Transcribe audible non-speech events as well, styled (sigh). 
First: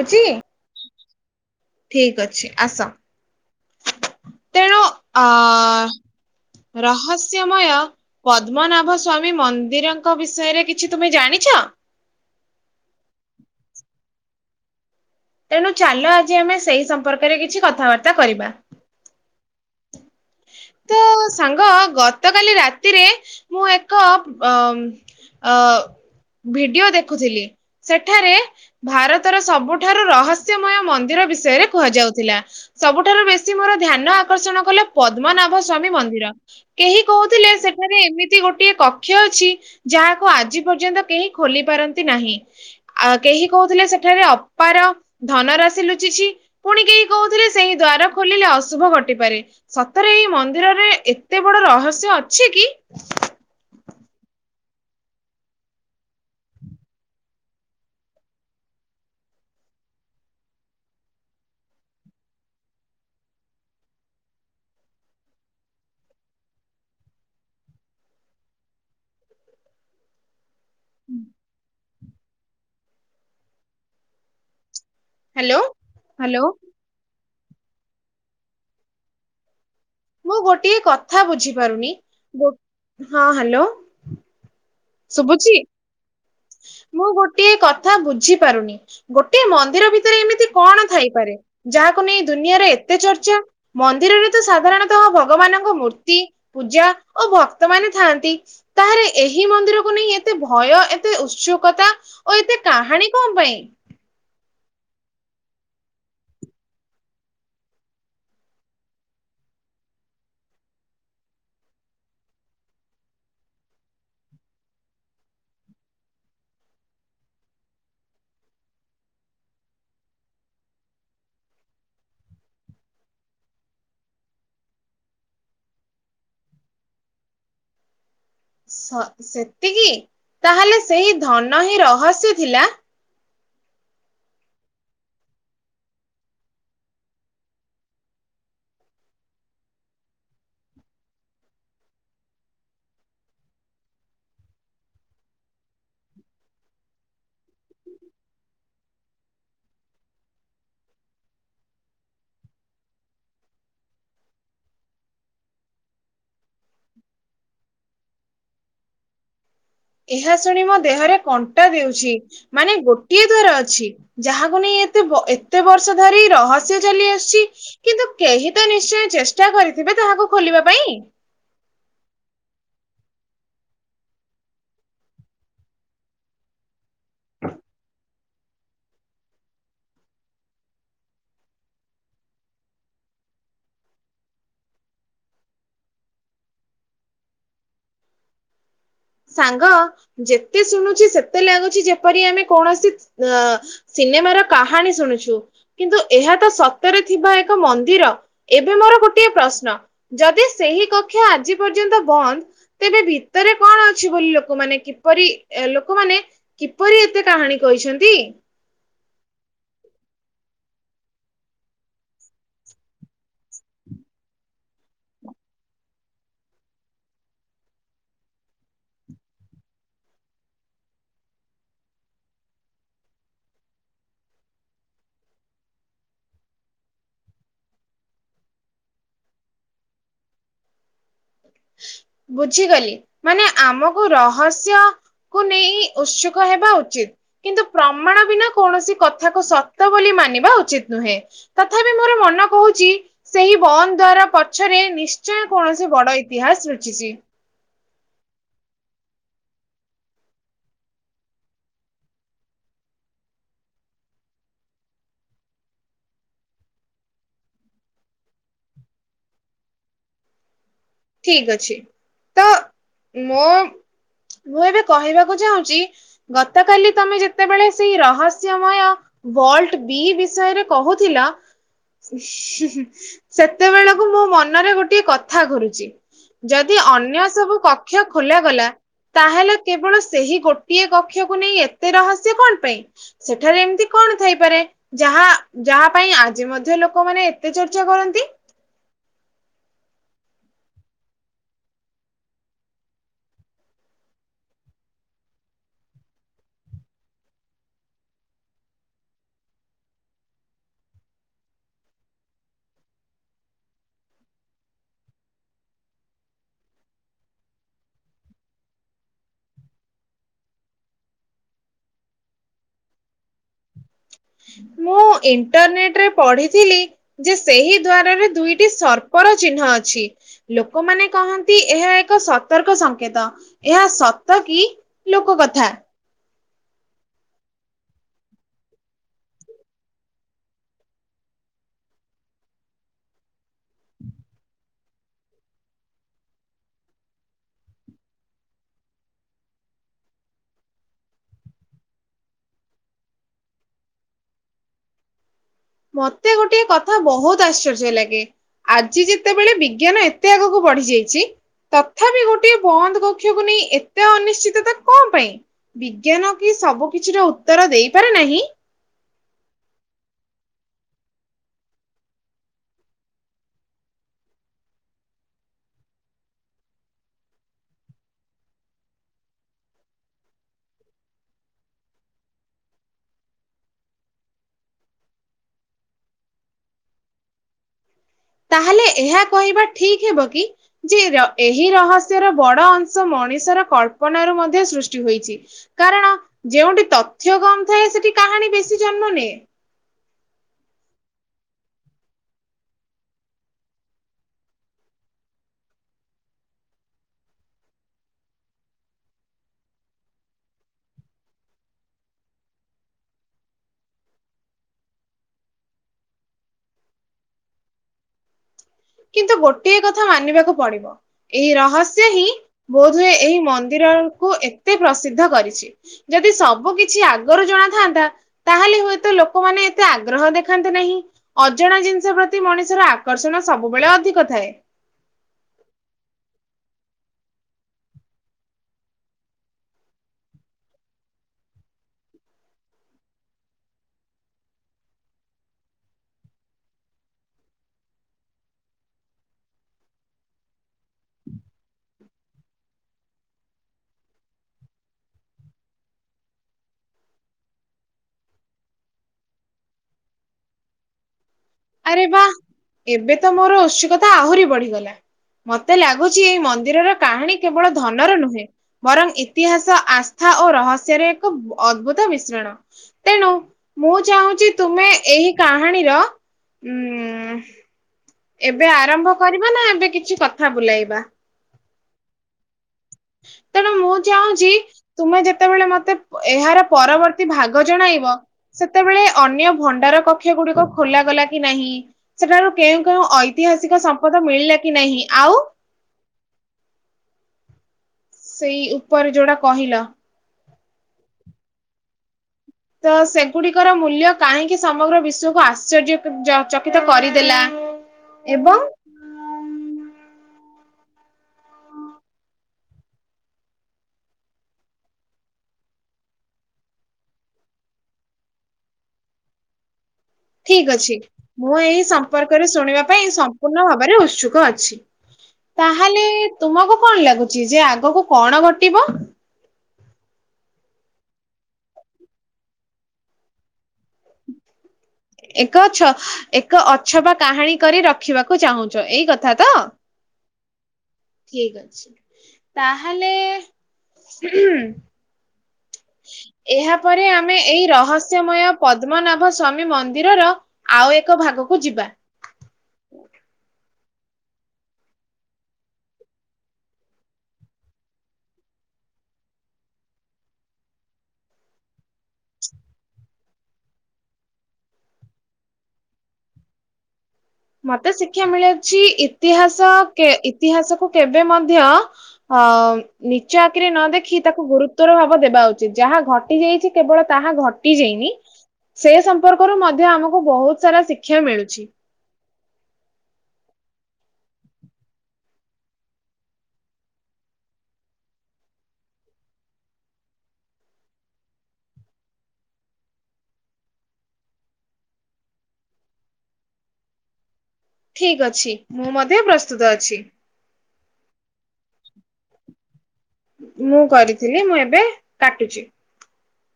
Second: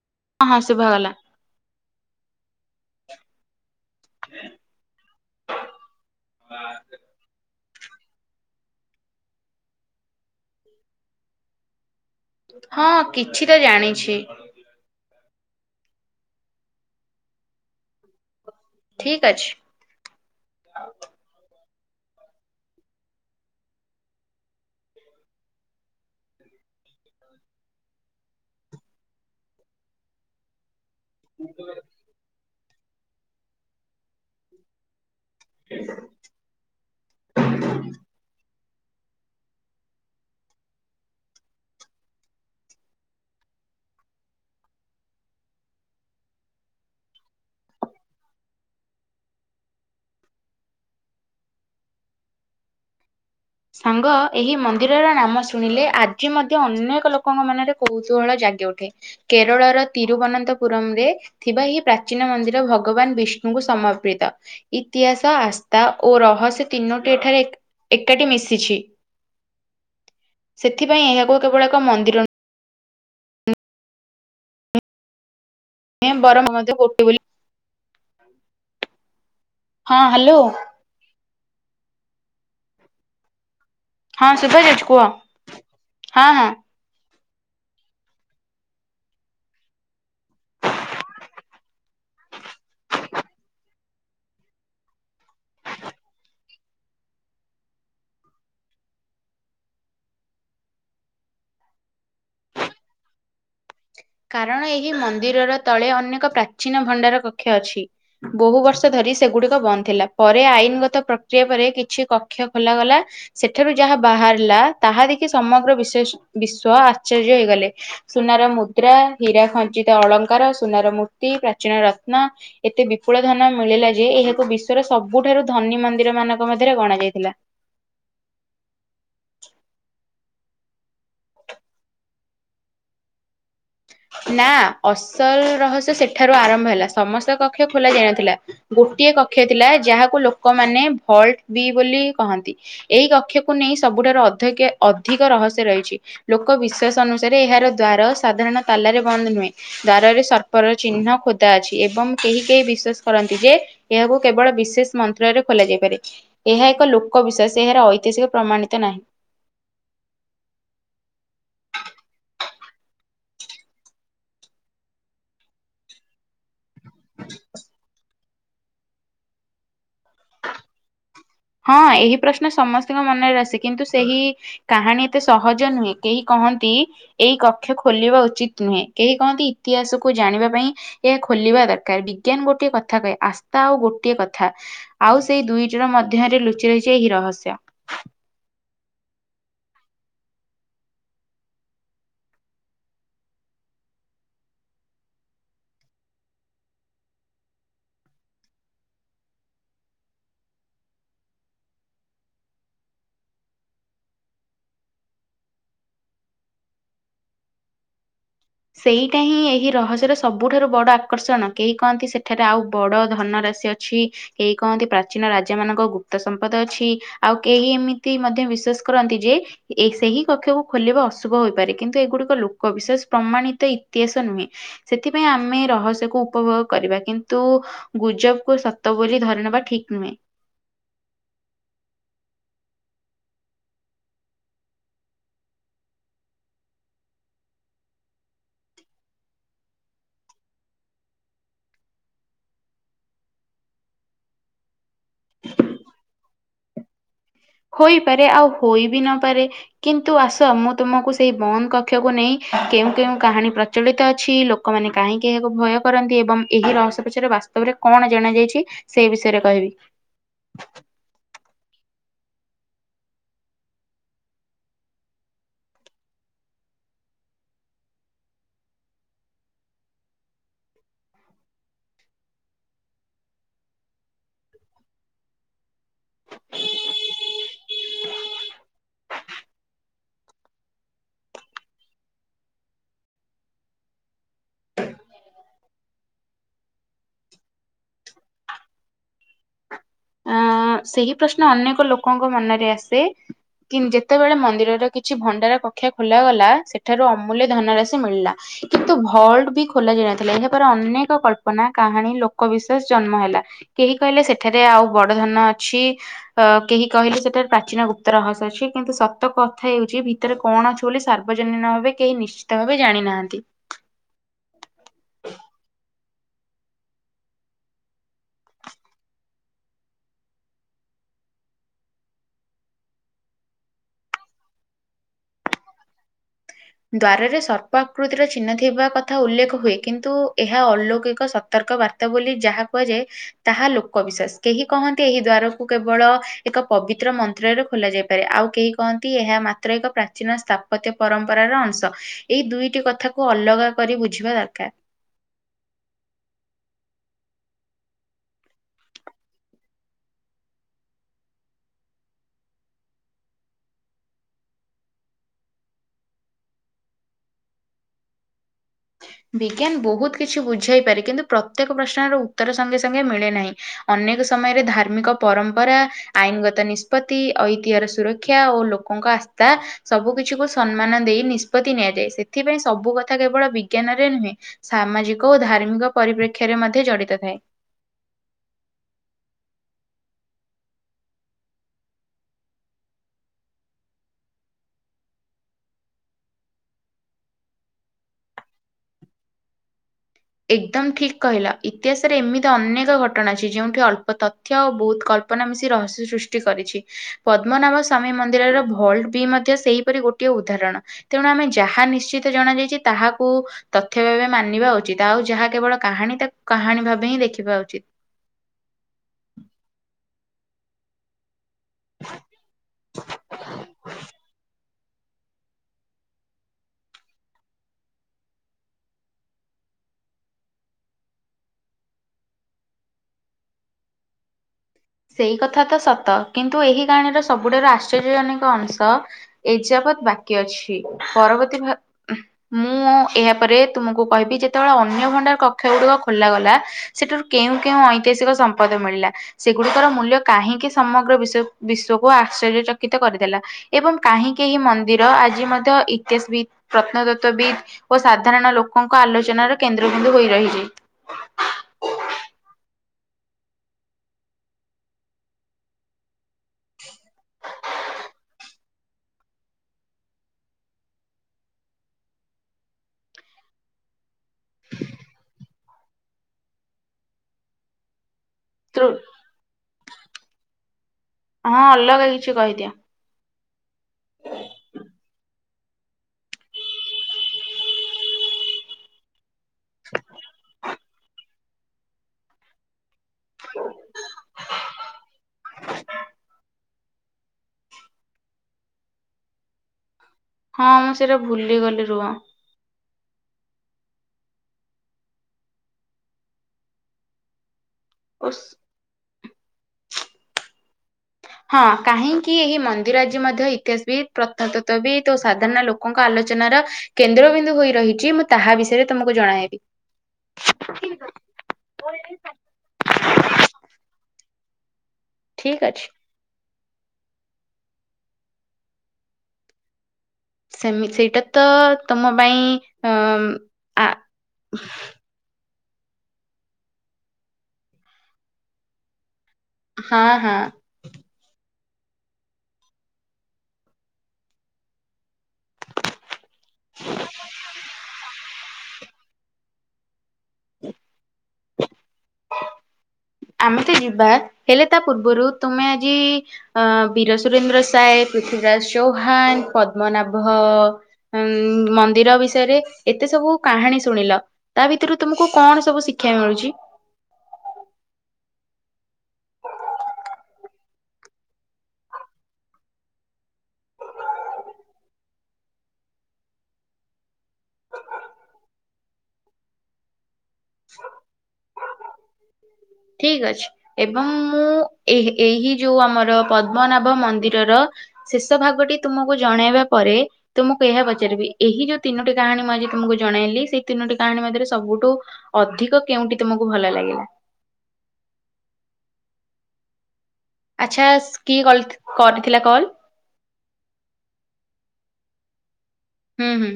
ଅଛି ହଁ ହଁ ଶୁଭାଗଲା ଠିକ୍ ଅଛି ଆସ। ତେଣୁ ଆ ରହସ୍ୟମୟ ପଦ୍ମନାଭ ସ୍ଵାମୀ ମନ୍ଦିରଙ୍କ ବିଷୟରେ କିଛି ତୁମେ ଜାଣିଛ? ହଁ କିଛିଟା ଜାଣିଛି। ତେଣୁ ଚାଲ ଆଜି ଆମେ ସେଇ ସମ୍ପର୍କରେ କିଛି କଥାବାର୍ତ୍ତା କରିବା। ଠିକ୍ ଅଛି। ତ ସାଙ୍ଗ ଗତକାଲି ରାତିରେ ମୁଁ ଏକ ଅ ଅ ଭିଡିଓ ଦେଖୁଥିଲି ସେଠାରେ ଭାରତର ସବୁଠାରୁ ରହସ୍ୟମୟ ମ ମନ୍ଦିର ବିଷୟରେ କୁହାଯାଉଥିଲା ସବୁଠାରୁ ବେଶୀ ମୋର ଧ୍ୟାନ ଆକର୍ଷଣ କଲେ ପଦ୍ମନାଭ ସ୍ଵାମୀ ମନ୍ଦିର କେହି କହୁଥିଲେ ସେଠାରେ ଏମିତି ଗୋଟିଏ କକ୍ଷ ଅଛି ଯା ଯାହାକୁ ଆଜି ପର୍ଯ୍ୟନ୍ତ କେହି ଖୋଲି ପାରନ୍ତି ନାହିଁ ଆ କେହି କହୁଥିଲେ ସେଠାରେ ଅପାର ଧନ ରାଶି ଲୁଚିଛି ପୁଣି କେହି କହୁଥିଲେ ସେହି ଦ୍ୱାର ଖୋଲିଲେ ଅଶୁଭ ଘଟି ପାରେ। ସତରେ ଏଇ ମନ୍ଦିରରେ ଏତେ ବଡ ରହସ୍ୟ ଅଛି କି? ସାଙ୍ଗ ଏହି ମନ୍ଦିରର ନାମ ଶୁଣିଲେ ଆଜି ମଧ୍ୟ ଅନେକ ଲୋକଙ୍କ ମନରେ କୌତୁହଳ ଜା ଜାଗି ଉଠେ କେରଳର ତିରୁବନନ୍ତପୁରମ୍ ରେ ଥିବା ଏହି ପ୍ରାଚୀନ ମନ୍ଦିର ଭଗବାନ ବିଷ୍ଣୁ ଙ୍କୁ ସମର୍ପିତ ଇତିହାସ ଆସ୍ଥା ଓ ରହସ୍ୟ ତିନୋଟି ଏଠାରେ ଏ ଏ ଏକାଠି ମିଶିଛି ସେଥିପାଇଁ ଏହାକୁ କେବଳ ଏକ ମନ୍ଦିର ନୁ ହ୍ୟାଲୋ ସ୍ୱୟମଂ ହ୍ୟାଲୋ ବରଂ ମଧ୍ୟ ଗୋଟେ ବୋଲି ହଁ ମୁଁ ହ୍ୟାଲୋ ଗୋଟିଏ କଥା ବୁଝି ପାରୁନି ଗୋ ହଁ ହାଲୋ। ହଁ ସୁଭା ଯାଉଛି କୁହ ହଁ ହଁ। ମୁଁ ଗୋଟିଏ କଥା ବୁଝି ପାରୁନି ଗୋଟିଏ ମନ୍ଦିର ଭିତରେ ଏମିତି କଣ ଥାଇପାରେ ଯାହାକୁ କୁ ନେଇ ଦୁନିଆରେ ଏତେ ଚର୍ଚ୍ଚା ମନ୍ଦିରରେ ତ ସାଧାରଣତଃ ଭଗବାନଙ୍କ ମୂର୍ତ୍ତି ପୂଜା ଓ ଭକ୍ତ ମାନେ ଥାଆନ୍ତି ତାହେଲେ ଏହି ମନ୍ଦିରକୁ ନେଇ ଏତେ ଭୟ ଏ ଏତେ ଉତ୍ସକତା ଓ ଏତେ କାହାଣୀ କଣ ପାଇଁ? କାରଣ ଏହି ମନ୍ଦିରର ତଳେ ଅନେକ ପ୍ରାଚୀନ ଭଣ୍ଡାର କକ୍ଷ ଅଛି ବହୁ ବର୍ଷ ଧରି ସେଗୁ ସେଗୁଡିକ ବନ୍ଦ ଥିଲା ପରେ ଆଇନଗତ ପ୍ରକ୍ରିୟା ପରେ କିଛି କକ୍ଷ ଖୋଲ ଗଲା ସେଠାରୁ ଯାହା ବାହାରି ଲା ତାହା ଦେଖି ସମଗ୍ର ବିଶେଷ ବିଶ୍ୱ ଆଶ୍ଚର୍ଯ୍ୟ ହେଇଗଲେ ସୁନାର ମୁ ଦ୍ରା ହୀରା ଖଞ୍ଚିତ ଅଳଙ୍କାର ସୁନାର ମୂର୍ତ୍ତି ପ୍ରାଚୀନ ରତ୍ନ ଏତେ ବିପୁଳ ଧନ ମିଳି ଥିଲା ଯେ ଏହାକୁ ବିଶ୍ୱର ସବୁଠାରୁ ଧନୀ ମନ୍ଦିରମାନଙ୍କ ମଧ୍ୟରେ ଗଣାଯାଇଥିଲା। ସ ସେତିକି ତାହେଲେ ସେହି ଧନ ହିଁ ରହସ୍ୟ ଥିଲା? ହଁ। ନାଁ ଅସଲ ରହସ୍ୟ ସେଠାରୁ ଆରମ୍ଭ ହେଲା ସମସ୍ତ କକ୍ଷ ଖୋଲା ଯାଇନଥିଲା ଗୋଟିଏ କ କକ୍ଷ ଥିଲା ଯାହାକୁ ଲୋକମାନେ ଭଲଟ୍ ବି ବୋଲି କହନ୍ତି ଏହି କକ୍ଷକୁ ନେଇ ସବୁଠାରୁ ଅ ଅଧେକେ ଅଧିକ ରହସ୍ୟ ରହିଛି ଲୋକ ବିଶ୍ୱାସ ଅନୁସାରେ ଏହାର ଦ୍ଵାର ସା ସାଧାରଣ ତାଲାରେ ବନ୍ଦ ନୁହେଁ ଦ୍ୱାରରେ ସର୍ପର ଚିହ୍ନ ଖୋଦା ଅଛି ଏବଂ କେହି କେହି ବିଶ୍ୱାସ କର ନ୍ତି ଯେ ଏହାକୁ କେବଳ ବିଶେଷ୍ ମନ୍ତ୍ରରେ ଖୋଲା ଯାଇପାରେ ଏହା ଏକ ଲୋକ ବିଶେଷ୍ ଏହାର ଐତିହାସିକ ପ୍ରମାଣିତ ନାହିଁ। ଏହା ଶୁଣି ମୋ ଦେହରେ କଣ୍ଟା ଦେଉଛି ମାନେ ଗୋଟିଏ ଦଵାର ଅଛି ଯାହାକୁ ନେଇ ଏ ଏତେ ବର୍ଷ ଧରି ରହସ୍ୟ ଚାଲି ଆସୁଛି କିନ୍ତୁ କେହି ତ ନିଶ୍ଚୟ ଚେଷ୍ଟା କରିଥିବେ ତାହାକୁ ଖୋଲିବା ପାଇଁ। ହଁ ଏହି ପ୍ରଶ୍ନ ସମସ୍ତଙ୍କ ମନରେ ଆସି କିନ୍ତୁ ସେହି କାହାଣୀ ଏତେ ସହଜ ନୁହେଁ କେହି କଣ କହନ୍ତି ଏଇ କକ୍ଷ ଖୋଲିବା ଉଚିତ ନୁହେଁ କେହି କହନ୍ତି ଇତିହାସକୁ ଜାଣିବା ପାଇଁ ଏହା ଖ ଖୋଲିବା ଦରକାର ବିଜ୍ଞାନ ଗୋଟିଏ କଥା କହେ ଆସ୍ଥା ଆଉ ଗୋଟିଏ କଥା ଆଉ ସେଇ ଦୁଇଟିର ମ ମଧ୍ୟରେ ଲୁଚି ରହିଚି ଏହି ରହସ୍ୟ। ସାଙ୍ଗ ଯେତେ ଶୁଣୁଚି ସେତେ ଲାଗୁଚି ଯେପରି ଆମେ କୌଣସି ଅ ସେ ସିନେମାର କାହାଣୀ ଶୁଣୁଛୁ କିନ୍ତୁ ଏହା ତ ସତରେ ଥିବା ଏକ ମନ୍ଦିର, ଏବେ ମୋର ଗୋଟିଏ ପ୍ରଶ୍ନ ଯଦି ସେହି କକ୍ଷ ଆଜି ପର୍ଯ୍ୟନ୍ତ ବନ୍ଦ ତେବେ ଭିତରେ କଣ ଅ ଅଛି ବୋଲି ଲୋକମାନେ କିପରି ଲୋକମାନେ କିପରି ଏତେ କାହାଣୀ କହିଛନ୍ତି। ସେଇଟା ହିଁ ଏହି ରହସ୍ୟର ସବୁଠାରୁ ବଡ ଆକର୍ଷଣ କେହି କହନ୍ତି ସେଠାରେ ଆଉ ବଡ ଧନ ରା ଅଛି କେହି କହନ୍ତି ପ୍ରାଚୀନ ରାଜା ମାନଙ୍କ ଗୁପ୍ତ ସମ୍ପଦ ଅଛି, ଆଉ କେହି ଏମିତି ମଧ୍ୟ ବିଶ୍ୱାସ କରନ୍ତି ଯେ ଏ ସେହି କକ୍ଷକୁ ଖୋଲିବା ଅଶୁଭ ହୋଇପାରେ କିନ୍ତୁ ଏଗୁଡିକ ଲୋକ ବିଶେଷ ପ୍ରମାଣିତ ଇତିହାସ ନୁହେଁ ସେଥିପାଇଁ ଆମେ ରହସ୍ୟକୁ ଉପଭୋଗ କରିବା କିନ୍ତୁ ଗୁଜବକୁ ସତ ବୋଲି ଧରି ନେବା ଠିକ୍ ନୁହେଁ। ବୁଝିଗଲି ମାନେ ଆମକୁ ରହସ୍ୟ କୁ ନେଇ ଉତ୍ସୁକ ହେବା ଉଚିତ, କିନ୍ତୁ ପ୍ରମାଣ ବିନା କୌଣସି କଥାକୁ ସତ ବୋଲି ମାନିବା ଉଚିତ ନୁହେଁ, ତଥାପି ମୋର ମନ କହୁଛି ସେହି ବନ୍ଦ ଦ୍ଵାରା ପଛରେ ନିଶ୍ଚ ନିଶ୍ଚୟ କୌଣସି ବଡ ଇତିହାସ ଅଛି। ହୋଇପାରେ ଆଉ ହୋଇ ବି ନପାରେ କିନ୍ତୁ ଆସ ମୁଁ ତୁମକୁ ସେଇ ବନ୍ଦ କକ୍ଷକୁ ନେଇ କେଉଁ କେଉଁ କାହାଣୀ ପ୍ରଚଳିତ ଅଛି ଲୋକମାନେ କାହିଁକି ଏହାକୁ ଭୟ କରନ୍ତି ଏବଂ ଏହି ରହସ୍ୟପଚର ବାସ୍ତବ। କଣ ଜଣା ଯାଇଛି ସେଇ ବିଷୟରେ କହିବି। ଠିକ ଅଛି ତ ମୋ ମୁଁ ଏବେ କହିବାକୁ ଚାହୁଁଚି, ଗତକାଲି ତମେ ଯେତେବେଳେ ସେଇ ରହସ୍ୟମୟ ଭଲ୍ଟ ବି ବିଷୟରେ କହୁଥିଲ। ସେତେବେଳକୁ ମୋ ମନରେ ଗୋଟିଏ କଥା (unintelligible) ଯଦି ଅନ୍ୟ ସବୁ କକ୍ଷ ଖୋଲ ଗଲା ତାହେଲେ କେବଳ ସେହି ଗୋଟିଏ କକ୍ଷକୁ ନେଇ ଏତେ ରହସ୍ୟ କଣ ପାଇଁ ସେଠାରେ ଏମିତି କଣ କଣ ଥାଇପାରେ ଯାହା ଯାହା ପାଇଁ ଆଜି ମଧ୍ୟ ଲୋକମାନେ ଏତେ ଚର୍ଚ୍ଚା କରନ୍ତି। ହଁ। ସେହି ପ୍ରଶ୍ନ ଅନେକ ଲୋକଙ୍କ ମନରେ ଆସେ। କି ଯେତେବେଳେ ମନ୍ଦିରର କିଛି ଭଣ୍ଡାର କକ୍ଷା ଖୋଲ ଗଲା ସେଠାରୁ ଅମୂଲ୍ୟ ଧନ ରାଶି ମିଳିଲା। କିନ୍ତୁ ଭଲ୍ଟ ବି ଖୋଲା ଯାଇ ନଥିଲା ଏହାପରେ ଅନେକ କଳ୍ପନା କାହାଣୀ ଲୋକ ବିିଶୋସ ଜନ୍ମ ହେଲା। କେହି କହିଲେ ସେଠାରେ ଆଉ ବଡ ଧନ ଛି କେହି କହିଲେ ସେଟାରେ ପ୍ରାଚୀନ ଗୁପ୍ତ ରହସ ଅଛି କିନ୍ତୁ ସତ କଥା ହେଉଛି ଭିତରେ କଣ କଣ ଛ ବୋଲି ସାର୍ବଜନୀନ ଭାବେ କେହି ନିଶ୍ଚିତ ଭାବେ ଜାଣିନାହାନ୍ତି। ମୁଁ ଇଣ୍ଟରନେଟ ରେ ପଢିଥିଲି ଯେ ସେହି ଦ୍ଵାରରେ ଦୁଇଟି ସପ ଚିହ୍ନ ଅଛି ଲୋକମାନେ କହନ୍ତି ଏହା ଏକ ସତର୍କ ସଂକେତ, ଏହା ତ କି ଲୋକ କଥା ଦ୍ଵାରରେ ସର୍ପକୃତିର ଚିହ୍ନ ଥିବା କଥା ଉଲ୍ଲେଖ ହୁଏ, କିନ୍ତୁ ଏହା ଅଲୌକିକ ସତର୍କ ବାର୍ତ୍ତା ବୋଲି ଯାହା କୁହାଯାଏ, ତାହା ଲୋକ ବିଶ୍ୱାସ କେହି କହନ୍ତି ଏହି ଦ୍ୱାରକୁ କେବଳ ଏକ ପବିତ୍ର ମନ୍ତ୍ରରେ ଖୋଲାଯାଇପାରେ ଆଉ କେହି କହନ୍ତି ଏହା ମାତ୍ର ଏକ ପ୍ରାଚୀନ ସ୍ଥାପତ୍ୟ ପରମ୍ କରାର ଅଂଶ ଏହି ଦୁଇଟି କଥାକୁ ଅଲଗା କରି ବୁଝିବା ଦରକାର ମତେ ଗୋଟେ କଥା ବୋହୁତ ଆଶ୍ଚର୍ଯ୍ୟ ଲାଗେ? ଆଜି ଯେତେବେଳେ ବିଜ୍ଞାନ ଏତେ ଆଗକୁ ବଢି ଯାଇଛି ତଥାପି ଗୋଟଏ ବନ୍ଦ କକ୍ଷକୁ ନେଇ ଏତେ ଅନିଶ୍ଚିତତା କଣ ପାଇଁ? ବିଜ୍ଞାନ କି ସବୁ କିଛି ତ ଉତ୍ତର ଦେଇପାରେ ନାହିଁ? ବିଜ୍ଞାନ ବୋହୁତ କିଛି ବୁଝାଇ ପାରେ, କିନ୍ତୁ ପ୍ରତ୍ୟେକ ପ୍ରଶ୍ନର ଉତ୍ତର ସଙ୍ଗେ ସଙ୍ଗେ ମିଳେ ନାହିଁ ଅନେକ ସମୟରେ ଧାର୍ମିକ ପରମ୍ପରା, ଆଇନଗତ ନିଷ୍ପତି, ଐତିହର ସୁରକ୍ଷା ଓ ଲୋକଙ୍କ ଆସ୍ତା ସବୁ କିିଛିକୁ ସମ୍ମାନ ଦେଇ ନିଷ୍ପତ୍ତି ନିଆଯାଏ, ସେଥିପାଇଁ ସବୁ କଥା କେବଳ ବି ଜ୍ଞାନରେ ନୁହେଁ, ସାମାଜିକ ଓ ଧାର୍ମିକ ପରିପ୍ରେକ୍ଷୀରେ ମଧ୍ୟ ଜଡ଼ିତ ଥାଏ। ତାହେଲେ ଏହା କହିବା ଠିକ ହେବ କି? ଯେ ର ଏହି ରହସ୍ୟର ବଡ ଅଂଶ ମ ମଣିଷର କଳ୍ପନାରୁ ମଧ୍ୟ ସୃଷ୍ଟି ହୋଇଛି କାରଣ ଯେଉଁଠି ତଥ୍ୟ କମ୍ ଥାଏ ସେଠି କା କାହାଣୀ ବେଶୀ ଜନ୍ମ ନିଏ। ଏକଦମ ଠିକ କହିଲ ଇତିହାସରେ ଏମିତି ଅନେକ ଘଟଣା ଅଛି ଯୋଉଠି ଅଳ୍ପ ତଥ୍ୟ ଆଉ ବହୁତ କଳ୍ପ ନା ମିଶି ରହସ୍ୟ ସୃଷ୍ଟି କରିଛି ପଦ୍ମନାଭ ସ୍ଵାମୀ ମନ୍ଦିରର ଭଲ୍ଟ ବି ମଧ୍ୟ ସେଇପରି ଗୋଟେ ଉଦାହରଣ ତେଣୁ ଆମେ ଯାହା ନିଶ୍ଚିତ ଜଣା ଯାଇଚି ତାହାକୁ ତଥ୍ୟ ଭାବେ ମାନିବା ଉ ଚିତ ଆଉ ଯାହା କେବଳ କାହାଣୀଟାକୁ କାହାଣୀ ଭାବେ ହିଁ ଦେଖିବା ଉଚିତ। କିନ୍ତୁ ଗୋଟିଏ କଥା ମାନିବାକୁ ପଡିବ, ଏହି ରହସ୍ୟ ହିଁ ବୋଧହୁଏ ଏହି ମନ୍ଦିରକୁ ଏ ପ୍ରସିଦ୍ଧ କରିଛି ଯଦି ସବୁ କିଛି ଆଗରୁ ଜଣାଥାନ୍ତା, ତାହେଲେ ହୁଏତ ଲୋକମାନେ ଏତେ ଆଗ୍ରହ ଦେଖାନ୍ତି ନାହିଁ, ଅଜଣା ଜିନଷ ପ୍ରତି ମଣିଷର ଆକର୍ଷଣ ସବୁବେଳେ ଅଧିକ ଥାଏ। ସେଇ କଥା ତ ସତ, କିନ୍ତୁ ଏହି କାହାଣୀର ସବୁଠାରୁ ଆଶ୍ଚର୍ଯ୍ୟ ଜନକ ଅଂଶ ଏଜପ ବାକି ଅଛି ପରବର୍ତ୍ତୀ ଭା ମୁଁ ଏହାପରେ ତୁମକୁ କହିବି ଯେତେବେଳେ ଅ ଅନ୍ୟ ଭଣ୍ଡାର କକ୍ଷ ଗୁଡିକ ଖୋଲାଗଲା ସେଠାରୁ କେଉଁ କେଉଁ ଐତିହାସିକ ସମ୍ପଦ ମିଳିଲା। ସେଗୁଡ଼ିକର ମୂଲ୍ୟ କାହିଁକି ସମଗ୍ର ବିଶ ବିଶ୍ଵକୁ ଆଶ୍ଚର୍ଯ୍ୟଚକିତ କରିଦେଲା ଏବଂ କାହିଁକି ଏହି ମନ୍ଦିର ଆଜି ମଧ୍ୟ ଇତିହାସ ବିତ୍, ପ୍ରତ୍ନତତ୍ତ୍ୱ ବିତ୍ ଓ ସାଧାରଣ ଲୋକଙ୍କ ଆଲୋଚନା ତାର କେନ୍ଦ୍ରବନ୍ଦୁ ହୋଇ ରହି ଯାଇ ଆରେ ବା ଏବେ ତ ମୋର ଉତ୍ସୁକତା ଆହୁରି ବଢିଗଲା। ମତେ ଲାଗୁଛି ଏଇ ମନ୍ଦିରର କାହାଣୀ କେବଳ ଧନର ନୁହେଁ ବରଂ ଇତିହାସ ଆସ୍ଥା ଓ ରହସ୍ୟରେ ଏକ ଅଦ୍ଭୁତ ମିଶ୍ରଣ ତେଣୁ ମୁଁ ଚାହୁଁଚି ତୁମେ ଏହି (unintelligible) କାହାଣୀର ଉଁ। ଏବେ ତୃ ଆରମ୍ଭ କରିବା ନା ଏବେ କିଛି କଥା ବୁଲାଇବା? ହଁ ଅଲଗା କିଛି କହିଦିଅ ତେଣୁ ମୁଁ ଚାହୁଁଚି ତୁମେ ଯେତେବେଳେ ମତେ ଏହାର ପରବର୍ତ୍ତୀ ଭାଗ ଜଣାଇବ ସେତେବେଳେ ଅନ୍ୟ ଭଣ୍ଡାର କକ୍ଷ ଗୁଡିକ ଖୋଲାଗଲା କି ନାହିଁ, ସେଠାରୁ କେଉଁ କ ଐତିହାସିକ ସମ୍ପଦ ମିଳିଲା କି ନାହିଁ ଆଉ। (inaudible) ସେଇ ଉପରେ ଯୋଉଟା କହିଲ। ହଁ ମୁଁ ସେଇଟା ଭୁଲି ଗଲି ରୁହ। ତ ସେଗୁଡିକର ମୂଲ୍ୟ କାହିଁକି ସମଗ୍ର ବିଶ୍ଵକୁ ଆଶ୍ଚର୍ଯ୍ୟ ଯକ ଚକିତ କରିଦେଲା। ଏବଂ। ହଁ କାହିଁକି ଏହି ମନ୍ଦିର ଆଜି ମଧ୍ୟ ଇତିହାସ ବିତ୍, ପ୍ରତ୍ନତତ୍ତ୍ୱ ବିତ୍ ଓ ସାଧାରଣ ଲୋକଙ୍କ ଆଲୋ ଚନାର କେନ୍ଦ୍ରବିନ୍ଦୁ ହୋଇ ରହିଚି ମୁଁ ତାହା ବିଷୟରେ ତମକୁ ଜଣାଇବି। ଠିକ ଅଛି, ମୁଁ ଏଇ ସମ୍ପର୍କରେ ଶୁଣିବା ପାଇଁ ସମ୍ପୂର୍ଣ୍ଣ ଭାବରେ ଉତ୍ସୁକ ଅଛି। ଠିକ୍ ଅଛି ତାହେଲେ ତୁମକୁ କଣ ଲାଗୁଛି ଯେ ଆଗକୁ କଣ ଘଟିବ? ସେମି ସେଇଟା ତ ତମ ପାଇଁ ଅ ଆ ଏକଛ ଏକ ଅଛବା କାହାଣୀ କରି ରଖିବାକୁ ଚାହୁଁଛ ଏଇ କଥା ତ। ହଁ ହଁ। ଠିକଅଛି ତାହେଲେ ସମୟ ପଦ୍ମନାଭ ସ୍ୱାମୀ ମନ୍ଦିରର ଆଉ ଏକ ଭାଗକୁ ଯିବା। ତେ ଯିବା ହେଲେ ତା ପୂର୍ବରୁ ତୁମେ ଆଜି ଅ ବୀର ସୁରେନ୍ଦ୍ର ସାଏ, ପୃଥୀରାଜ ଚୌହାନ ପଦ୍ମନାଭ ଉମ୍ ମନ୍ଦିର ବିଷୟରେ ଏତେ ସବୁ କା ହାଣୀ ଶୁଣିଲ ତା ଭିତୁରୁ ତୁମକୁ କଣ ସବୁ ଶିକ୍ଷା ମିଳୁଛି? ମତେ ଶିକ୍ଷା ମିଳିଛି ଇତିହାସ କେ ଇତିହାସକୁ କେବେ ମଧ୍ୟ ଅ ନିଚ୍ଚ ଆଖିରେ ନ ଦେଖି ତାକୁ ଗୁରୁତ୍ଵର ଭାବ ଦେବା ଉଚିତ ଯାହା ଘଟି ଯାଇଛି କେବଳ ତାହା ଘଟି ଯାଇନି ସେ ସମ୍ପର୍କରୁ ମଧ୍ୟ ଆମକୁ ବହୁତ ସାରା ଶିକ୍ଷା ମିଳୁଛି। ଠିକ ଅଛି ଏବଂ ମୁଁ ଏହି ଏହି ଯୋଉ ଆମର ପଦ୍ମନାଭ ମନ୍ଦିରର ଶେଷ ଭାଗଟି ତୁମକୁ ଜଣେଇବା ପରେ ତୁମୁକୁ ଏହା ପଚାରିବି, ଏହି ଯୋଉ ତିନୋଟି କାହାଣୀ ମୁଁ ଆଜି ତମକୁ ଜଣେଇଲି। ସେଇ ତିନୋଟି କାହାଣୀ ମଧ୍ୟରେ ସବୁଠୁ ଅଧିକ କେଉଁଠି ତୁମକୁ ଭଲ ଲାଗିଲା? ଠିକ୍ ଅଛି ମୁଁ ମଧ୍ୟ ପ୍ରସ୍ତୁତ ଅଛି। ଆଚ୍ଛା କିଏ କଲ୍ କରିଥିଲା କଲ? ମୁଁ କରିଥିଲି। ମୁଁ ଏବେ କାଟୁଛି। ହୁଁ ହୁଁ।